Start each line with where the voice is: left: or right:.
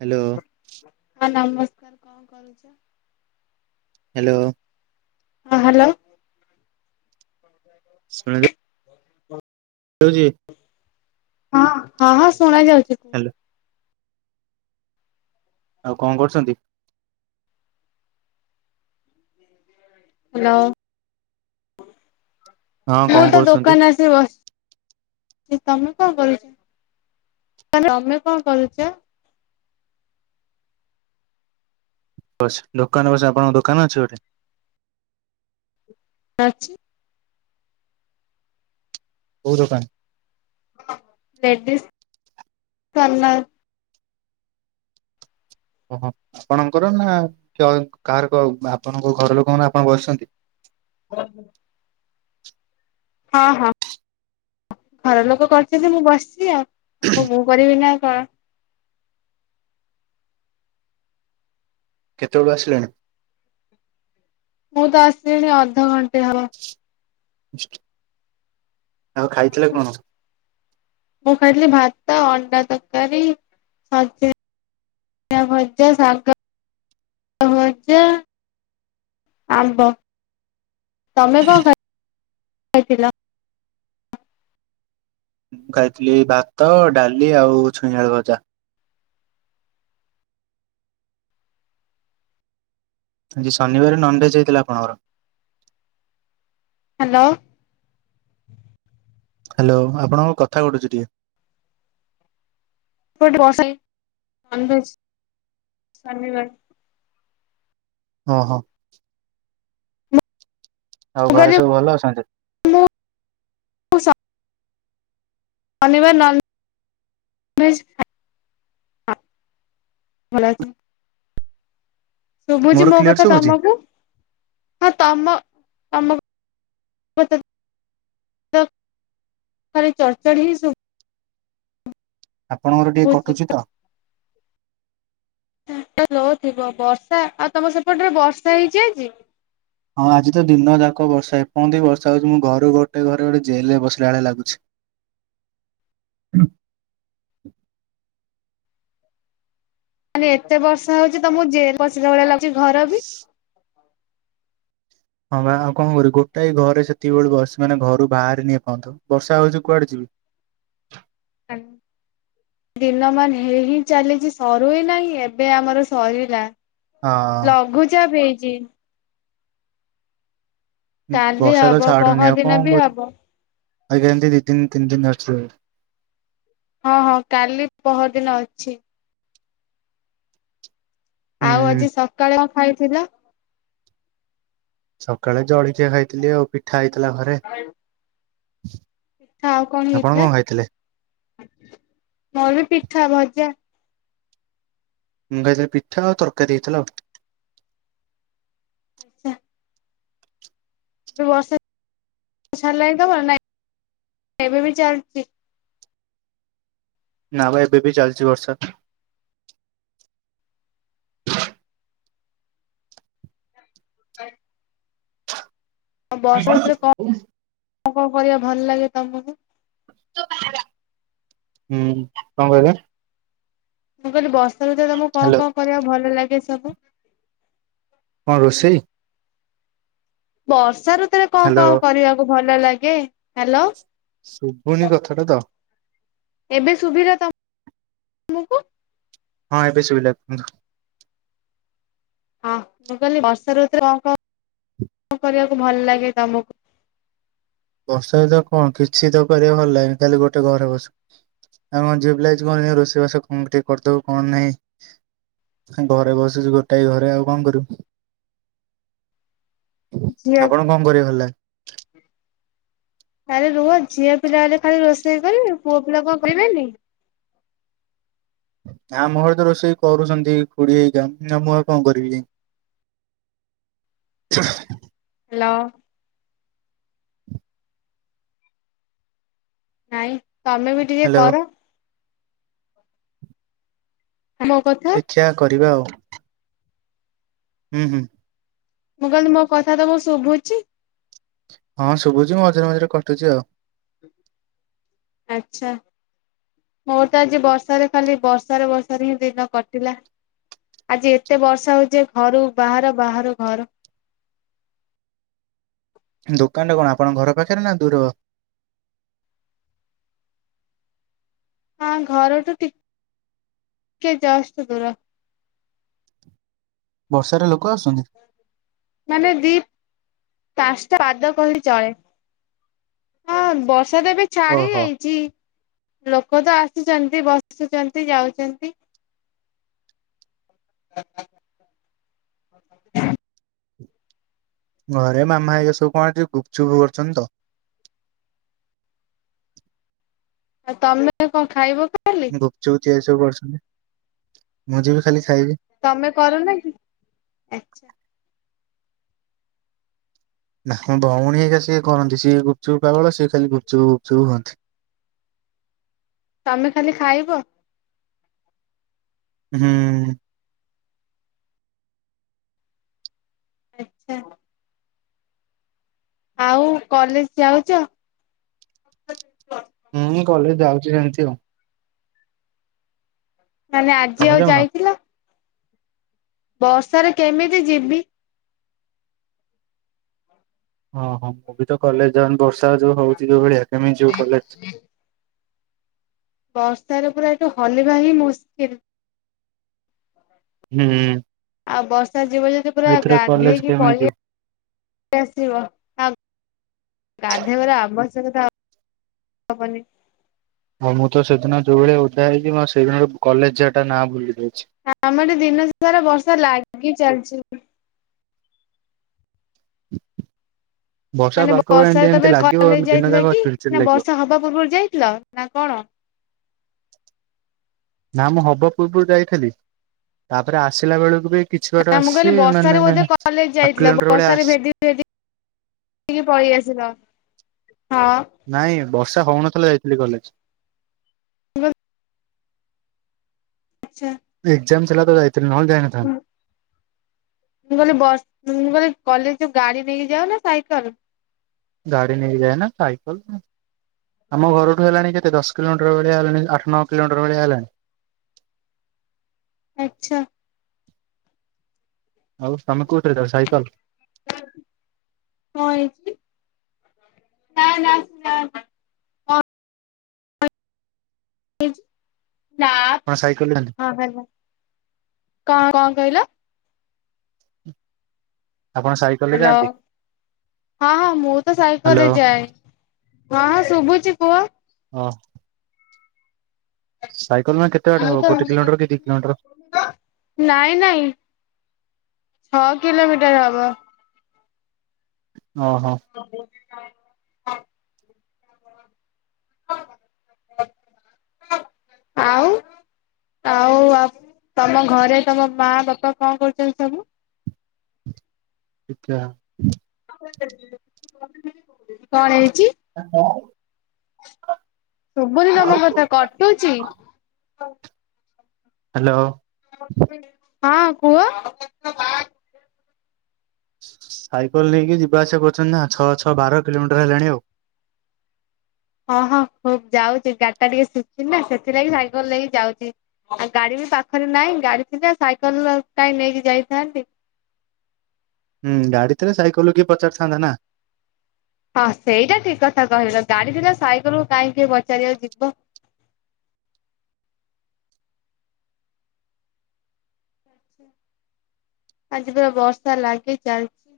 right: Hello.
left: ଉପକାର କଣ କରୁଛ?
right: ହ୍ୟାଲୋ।
left: ହଁ ହ୍ୟାଲୋ।
right: ଶୁଣାଯାଉ
left: ହ ହ
right: [unintelligible]
left: ହଁ ହଁ ହଁ ଶୁଣା ଯାଉଛି କୁହ।
right: ହ୍ୟାଲୋ ଆଉ କଣ କରୁଛନ୍ତି?
left: ହ୍ୟାଲୋ
right: ହଁ
left: ମୁଁ
right: କଣ
left: ତ
right: କରୁଛନ୍ତି?
left: ଦୋକାନ ଆସି ବସ୍ ତମେ କଣ କରୁଛ ତମେ କଣ କରୁଛ?
right: ବ ଦୋକାନ ବସ ଆପଣଙ୍କ ଦୋକାନ ଅଛି ଗୋଟେ।
left: [unintelligible]
right: କୋଉ ଦୋକାନ?
left: Ladies corner.
right: ଓହୋ ଆପଣଙ୍କର ନା କାହାର ଆପଣଙ୍କ ଘର ଲୋକମାନେ ଆପଣ ବସିଛନ୍ତି?
left: [inaudible] ହଁ ହଁ। ଘର ଲୋକ କରିଛନ୍ତି ମୁଁ ବସିଛି ଆଉ ଆ ମୁଁ କରିବି ନା କଣ?
right: କେତେବେଳୁ ଆସିଲେଣି?
left: ମୁଁ ତ ଆସିଣି ଅଧଘଣ୍ଟେ ହବ।
right: ଆଉ ଖାଇଥିଲେ କଣ?
left: ମୁଁ ଖାଇଥିଲି ଭାତ, ଅଣ୍ଡା ତରକାରୀ, ଭଜା। ଜା ଶାଗ ଭଜା। ଆମ୍ବ ତମେ କଣ ଖାଇ ଖାଇଥିଲ?
right: ମୁଁ ଖାଇଥିଲି ଭାତ ଡାଲି ଆଉ ଛୁଇଁଆଳୁ ଭଜା। ଆଜି ଶନିବାର ନନଭେଜ ହେଇଥିଲା ଆପଣଙ୍କର।
left: ଲୋ।
right: ହ୍ୟାଲୋ ଆପଣଙ୍କ କଥା କଟୁଛି ଟିକେ।
left: [unintelligible]
right: ହଁ ହଁ। ଆଉ ଘରେ
left: କହିଲି
right: ସବୁ ଭଲ ଅଛନ୍ତି।
left: ମୁଁ ମୁଁ ସ ଶନିବାର ନନ। [inaudible] ଶୁଭୁଛି
right: ମୋର
left: ମୋ
right: କ୍ଲିୟର
left: କଥା
right: ଶୁଭୁଛି
left: ତମକୁ। ତମ ତମ କତା ତ ଖାଲି ଚଢ ଚଢ଼ି ହିଁ ଶୁଭୁଛି।
right: ଆପଣଙ୍କର ଟିକେ କଟୁଛି ତ।
left: ନେଟୱକ ଲୋଓ ଥିବ ବର୍ଷା ଆଉ ତମ ସେପଟରେ ବର୍ଷା ହେଇଛି ଆଜି।
right: ହଁ ଆଜି ତ ଦିନ ଯାକ ବର୍ଷା ଏ ପହନ୍ତେ ବି ବର୍ଷା ହେଉଛି ମୁଁ ଘରୁ ଗୋଟେ ଘରେ ଗୋଟେ ଜେଲ ରେ ବସିଲା ଭଳିଆ ଲାଗୁଛି।
left: [inaudible]
right: ହ
left: ମାନେ ଏତେ ବର୍ଷା ହଉଚି ତମକୁ ଜେଲରେ ବସିଲା ଭଳିଆ ଲାଗୁଚି ଘର ବି?
right: ହଁ ବା ଆଉ କଣ କରିବି ଗୋଟାଏ ଘରେ ସେତିକି ବେଳୁ ବସି ମାନେ ଘରୁ ବାହାରିନି ଏ ପର୍ଯ୍ୟନ୍ତ ବର୍ଷା ହଉଚି କୁଆଡେ ଯିବି?
left: ଆଗ ଦିନ ମାନ ହେଇ ହେଇ ଚାଲିଚି ସରୁ ହିଁ ନାହିଁ ଏବେ ଆମର ସରିଲା।
right: ହଁ
left: ଲଘୁଚାପ ହେଇଚି।
right: ହୁଁ
left: କାଲି
right: ବର୍ଷା ତ
left: ହବ
right: ଛାଡୁନି
left: ପହର
right: ଆଉ
left: ଦିନ
right: କଣ
left: ବି
right: କରି
left: ହବ।
right: ଆଜ୍ଞା ଏମିତି ଦୁଇ ଦିନି ତିନି ଦିନି ଅଛି ଆହୁରି।
left: ହଁ ହଁ କାଲି ପହର ଦିନ ଅଛି।
right: ହୁଁ
left: ଆଉ ଆଜି ସକାଳେ ଖାଇଥିଲ
right: ସକାଳେ ଜଳଖିଆ ଖାଇଥିଲି ଆଉ, ପିଠା ହେଇଥିଲା ଘରେ।
left: ପିଠା ଆଉ କଣ
right: ଆପଣ
left: ହେଇଥିଲା?
right: ଖାଇଥିଲେ?
left: ମୋର ବି ପିଠା ଭଜା।
right: ଜ ରେ ପିଠା ଆଉ ତରକାରି ହେଇଥିଲା ଆଉ।
left: ଆଚ୍ଛା। ଏ ବର୍ଷା ଛାଡିଲାଣି ତମର ନା ଏବେ ବି ଚାଲିଚି?
right: ନାବା ଏବେ ବି ଚାଲିଚି ବର୍ଷା।
left: [inaudible]
right: ଆ
left: ବର୍ଷା ଋତୁରେ
right: [unintelligible]
left: କଣ କଣ କରିବା ଭଲ ଲାଗେ ତମକୁ?
right: ହୁଁ କଣ କହିଲ?
left: ମୁଁ କହିଲି ବର୍ଷା ଋତୁ ରେ ତମକୁ କଣ
right: ହ୍ୟାଲୋ
left: କଣ କରିବାକୁ ଭଲ ଲାଗେ ସବୁ?
right: କଣ ରୋଷେଇ?
left: ବର୍ଷା ଋତୁ ରେ କଣ
right: ହ୍ୟାଲୋ
left: କଣ କରିବାକୁ ଭଲ ଲାଗେ ହାଲୋ।
right: ଶୁଭୁନି କଥାଟା ତ।
left: ଏବେ ଶୁଭିଲା ତ ମକୁ?
right: ହଁ ଏବେ ସୁବିିଲା କୁ
left: ହଁ ମୁଁ କହିଲି ବର୍ଷା ଋତୁ ରେ କଣ କଣ କଣ କରିବାକୁ ଭଲ ଲାଗେ ତମକୁ?
right: ବର୍ଷା ଦିନ ରେ କଣ କିଛି ତ କରିବାକୁ ଭଲ ଲାଗେନି ଖାଲି ଗୋଟେ ଘରେ ବସ। ଆମେ କଣ ଝିଅ ପିଲା ହେଇଚୁ କଣ ରୋଷେଇବାସ କଣ ଟିକେ କରିଦବୁ କଣ ନାହିଁ। ଘରେ ବସିଚୁ ଗୋଟାଏ ଘରେ ଆଉ କଣ କରିବୁ?
left: [inaudible] ଝିଅ
right: ଆପଣଙ୍କୁ କଣ କରିଵାକୁ ଭଲ ଲାଗେ?
left: ଆରେ ରୁହ ଝିଅ ପିଲା ହେଲେ ଖାଲି କଣ ରୋଷେଇ କରିବେ ପୁଅ ପିଲା କଣ କରିବେନି? [unintelligible]
right: ଆମ ଘରେ ତ ରୋଷେଇ କରୁଛନ୍ତି ଖୁଡି ହରିକା ନା ମୁଁ ଆ କଣ କରିବି ଯାଇକି? [inaudible]
left: ହେଲଅ। ନାଇଁ ତମେ ବି ଟିକେ
right: ହ୍ୟାଲୋ
left: କର। ମୋ କଥା।
right: ଦେଖିବା କରିବା ଆଉ। ହୁଁ ହୁଁ।
left: ମୁଁ କହିଲି ମୋ କଥା ତମକୁ ଶୁଭୁଚି?
right: ହଁ ଶୁଭୁଚି ମଝିରେ ମଝିରେ କଟୁଛି ଆଉ।
left: ଆଛା। ମୋର ତ ଆଜି ବର୍ଷାରେ ଖାଲି ବର୍ଷାରେ ବର୍ଷାରେ ହିଁ ଦିନ କଟିଲା। ଆଜି ଏତେ ବର୍ଷା ହଉଚି ଯେ ଘରୁ ବାହାର ବାହାରୁ ଘର। [inaudible]
right: ଦୋକାନଟା କଣ ଆପଣଙ୍କ ଘର ପାଖରେ ନା ଦୂର?
left: ହଁ ଘରଠୁ ଟି କେ ଯଷ୍ଟ ଦୁର।
right: ବର୍ଷାରେ ଲୋକ ଆସୁଛନ୍ତି?
left: ମାନେ ଦୀ ପାସ୍ତା ବାଦ କହିଲେ ଚଳେ। ହଁ ବର୍ଷା ତ ଏବେ ଛାଡି
right: ଓହୋ
left: ଯାଇଛି ଲୋକ ତ ଆ ଜଲ୍ଦି ବସୁଛନ୍ତି ଯାଉଛନ୍ତି। [unintelligible]
right: ଘରେ ମାମା ଏଇରା ସବୁ କଣ ଆଜି ଗୁପଚୁପ କରୁଛନ୍ତି ତ।
left: ଆଉ ତମେ କଣ ଖାଇବ କି?
right: ଗୁପଚୁପ ତିଆରି ସବୁ କରଛନ୍ତି ମୁଁ ଯିବି ଖାଲି ଖାଇବି
left: ତମେ କରୁନ କିି ଆଚ୍ଛା।
right: ନା ମ ଭଉଣୀ ହେଇକା ସିଏ କରନ୍ତି ସିଏ ଗୁପଚୁପ ପାଗଳ ସିଏ ଖାଲି ଗୁପଚୁପ ଗୁପଚୁପ ହୁଅନ୍ତି।
left: ତମେ ଖାଲି ଖାଇବ?
right: ହୁଁ।
left: ଆଚ୍ଛା। ଆଉ କଲେଜ ଯାଉଚ?
right: ହୁଁ କଲେଜ ଯାଉଛି ସେମିତି ଆଉ।
left: ମାନେ ଆଜି
right: ତମେ
left: ଆଉ
right: ଯାଉନ?
left: ଯାଇଥିଲ? ବର୍ଷାରେ କେମିତି ଯିବି?
right: ଓହୋ ହଁ ମୁଁ ବି ତ କଲେଜ ଯାଉନି ବର୍ଷା ଯୋଉ ହଉଛି ଯୋଉ ଭଳିଆ କେମିତି ଯିବୁ କଲେଜ।
left: ବର୍ଷାରେ ପୁରା ଏଇଠୁ ହଲିବା ହିଁ ମୁସ୍କିଲ।
right: ହୁଁ।
left: ଆଉ ବର୍ଷା ଯିବ ଯଦି ପୁରା
right: ଏଥର କଲେଜ
left: ଗାଧେଇକି
right: କେମିତି
left: ପଳେଇ
right: ଯିବୁ?
left: ଆସିବ ଗାଧବରେ ଆବଶ [unintelligible] ହବନି।
right: ହଉ ମୁଁ ତ ସେଦିନ ଯୋଉ ଭଳିଆ ଓଦା ହେଇଛି ମୁଁ ସେଇଦିନ କଲେଜ ଯିବାଟା ନାଁ ଭୁଲି ଯାଇଛି।
left: ଆମର ଦିନ ସାରା ବର୍ଷା ଲାଗି ଚାଲିଛି।
right: ବର୍ଷା
left: ମାନେ
right: ପାଗ ଏମିତି
left: ବର୍ଷାରେ
right: ଏମିତି
left: ତମେ
right: ଲାଗିବ
left: କଲେଜ
right: ଦିନ
left: ଯାଇଥିଲ
right: ଯାକ
left: କି
right: ଚିଡ୍ ଚିଡ୍
left: ନା
right: ଲାଗିବ
left: ବର୍ଷା ହବା ପୂର୍ବରୁ ଯାଇଥିଲ ନା କଣ?
right: ନା ମୁଁ ହବା ପୂର୍ବରୁ ଯାଇଥିଲି ତାପରେ ଆସିଲା ବେଳକୁ ବି କିଛି ବାଟ
left: ନା ମୁଁ
right: ଆସିଛି
left: କହିଲି ବର୍ଷାରେ
right: ମାନେ
left: ବୋଧେ କଲେଜ
right: ହାଫ୍
left: ଯାଇଥିଲା
right: କିଲୋମିଟର ଭଳିଆ
left: ବର୍ଷାରେ
right: ଆସିଛି।
left: ଭେଜି ଭେଜି ଟିକେ ପଳେଇ ଆସିଲ ହଁ।
right: ନାଇଁ ବର୍ଷା ହଉନଥିଲା ଯାଇଥିଲି କଲେଜ।
left: ମାନେ
right: ଏକ୍ସଜାମ ଥିଲା ତ ଯାଇନି।
left: ମୁଁ କହିଲି ବସ ମୁଁ କହିଲି କଲେଜ ଯୋ ଗାଡି ନେଇକି ଯାଅ ନା ସାଇକଲ?
right: ଗାଡି ନେଇକ ଯାଇ ନା ସାଇକଲ। ଆମ ଘରଠୁ ହେଲାଣି କେତେ ଦଶ କିଲୋମିଟର ଭଳିଆ ହେଲାଣି ଆଠ ନଅ କିଲୋମିଟର ଭଳିଆ ହେଲାଣି।
left: ଆଚ୍ଛା।
right: ଆଉ ତମେ କୋଉଥିରେ ଯାଅ ସାଇକେଲ।
left: ନାଇଁ ନାଇଁ ନାଇଁ ନାଇଁ। [unintelligible] ନା
right: ଆପଣ ସାଇକେଲରେ ଯାଆନ୍ତି
left: ହଁ ହାଲୋ କଣ କହିଲ?
right: ହ [inaudible]
left: ହ୍ୟାଲୋ ହଁ ହଁ ମୁଁ ତ
right: ହ୍ୟାଲୋ
left: ସାଇକଲରେ ଯାଏ। ହଁ ହଁ ଶୁଭୁଛି କୁହ?
right: ହଁ। କେତେ ବାଟ ହବ
left: ମୁଁତ
right: ଗୋଟେ କିଲୋମିଟର କି ଦି କିଲୋମିଟର
left: ନାଇଁ ନାଇଁ। ଛଅ କିଲୋମିଟର ହବ।
right: ଓ ହୋ।
left: [inaudible] ଆଉ ଆଉ ତମ ଘରେ ତମ ମା ବାପା କଣ କରୁଛନ୍ତି ସବୁ।
right: ଆଛା
left: କଣ ହେଇଛି?
right: [inaudible]
left: ଶୁଭୁନି ତମ କଥା କଟୁଚ?
right: ହ୍ୟାଲୋ!
left: ହଁ କୁହ!
right: ସାଇକେଲ ନେଇକି ଯିବା ଆସିବା କରୁଛନ୍ତି ନା ଛଅ ଛଅ ବାର କିଲୋମିଟର ହେଲାଣି ଆଉ।
left: [inaudible] ହଁ ହଁ ହୁବ ଯାଉଛି ଗାଡି ଟା ଟିକେ ଶୁଖିନି ନା ସେଥିଲାଗି ସାଇକେଲ ନେଇକି ଯାଉଛି ଆଉ ଗାଡି ପାଖରେ ନାଇଁ ଗାଡି ଥିଲା ସାଇକେଲ କାହିଁ ନେଇକି ଯାଇଥାନ୍ତି?
right: ହୁଁ ଗାଡି ରେ ସାଇକେଲରୁ କିଏ ପଚାରିଥାନ୍ତା ନା!
left: ହଁ ସେଇଟା ଠିକ କଥା କହିଲ ଗାଡି ଥିଲା ସାଇକେଲରୁୁ କାହିଁକି ପଚାରିବା ଯିବ? [inaudible] ଆଜି ପୁରା ବର୍ଷା ଲାଗି ଚାଲିଛି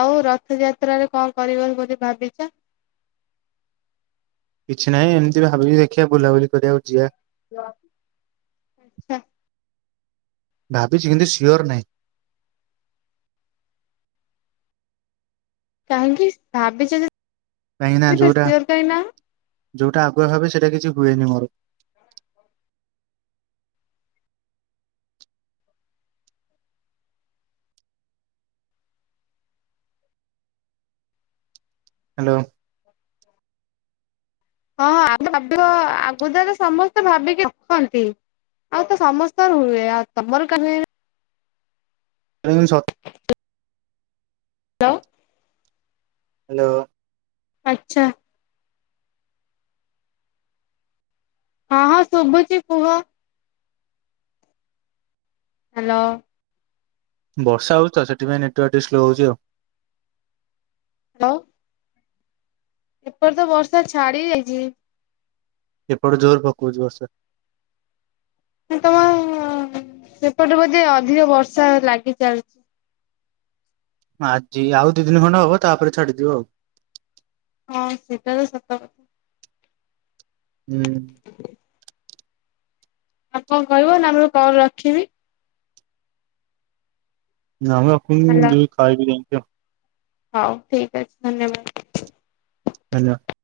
left: ଆଉ ରଥଯାତ୍ରାରେ କଣ କରିବ ବୋଲି ଭାବିଛ? [inaudible]
right: କିଛି ନାହିଁ ଏମିତି ଭାବିକି ଦେଖିବା ବୁଲାବୁଲି କରିବାକୁ ଯିବା।
left: [unintelligible]
right: ଭାବିଛି କିନ୍ତୁ ସିଓର ନାହିଁ।
left: କହିଁକି ଭାବି
right: କାହିଁକି ନା ଯୋଉଟା
left: ସିଓର କହି ନାଅ
right: ଯୋଉଟା ଆଗୁଆ ଭାବେ ସେଇଟା କିଛି ହୁଏନି ମୋର ହ୍ୟାଲୋ!
left: ହ [inaudible] ହଁ ହଁ ଭାବ ଆଗ ଯ ତ ସମସ୍ତେ ଭାବିକି ରଖନ୍ତି। ଆଉ ତ ସମସ୍ତଙ୍କ ହୁଏ ଆଉ ତମର କା
right: ଟ୍ରେନ୍ ସ
left: ହ୍ୟାଲୋ!
right: ହ୍ୟାଲୋ!
left: ଆଛା ହ ହଁ ଶବୁଛି କୁହ! ହ୍ୟାଲୋ!
right: ବର୍ଷା ହଉଛି ତ ସେଥିପାଇଁ ନେଟୱାର୍କ ଟ ସ୍ଲୋ ହଉଛି ଆଉ।
left: ହ୍ୟାଲୋ! ଏପର ତ ବର୍ଷା ଛାଡ଼ି ରାଇଛି
right: ଏପ ଜୋର ଫକବ ଯ ଅସ
left: [unintelligible] ସେପଟେ ବୋଧେ ଅଧିକ ବର୍ଷା ଲାଗି ଚାଲଛି
right: ଆଜି ଆଉ ଦି ଦିନ ଖଣ୍ଡ ହବ ତାପରେ ଛାଡିଦିବ ଆଉ।
left: ହଁ ସେଇଟା ତ ସତ କଥା।
right: ହୁଁ
left: ଆଉ କଣ କହିବ ନାମ କଲ ରଖିବି।
right: ଆମେ ଏ
left: ହେଲା
right: ଯଦି ଖାଇକି ଜଣିଛ
left: ହଉ ଠିକ ଅଛି ଧନ୍ୟବାଦ।
right: ହେଲା!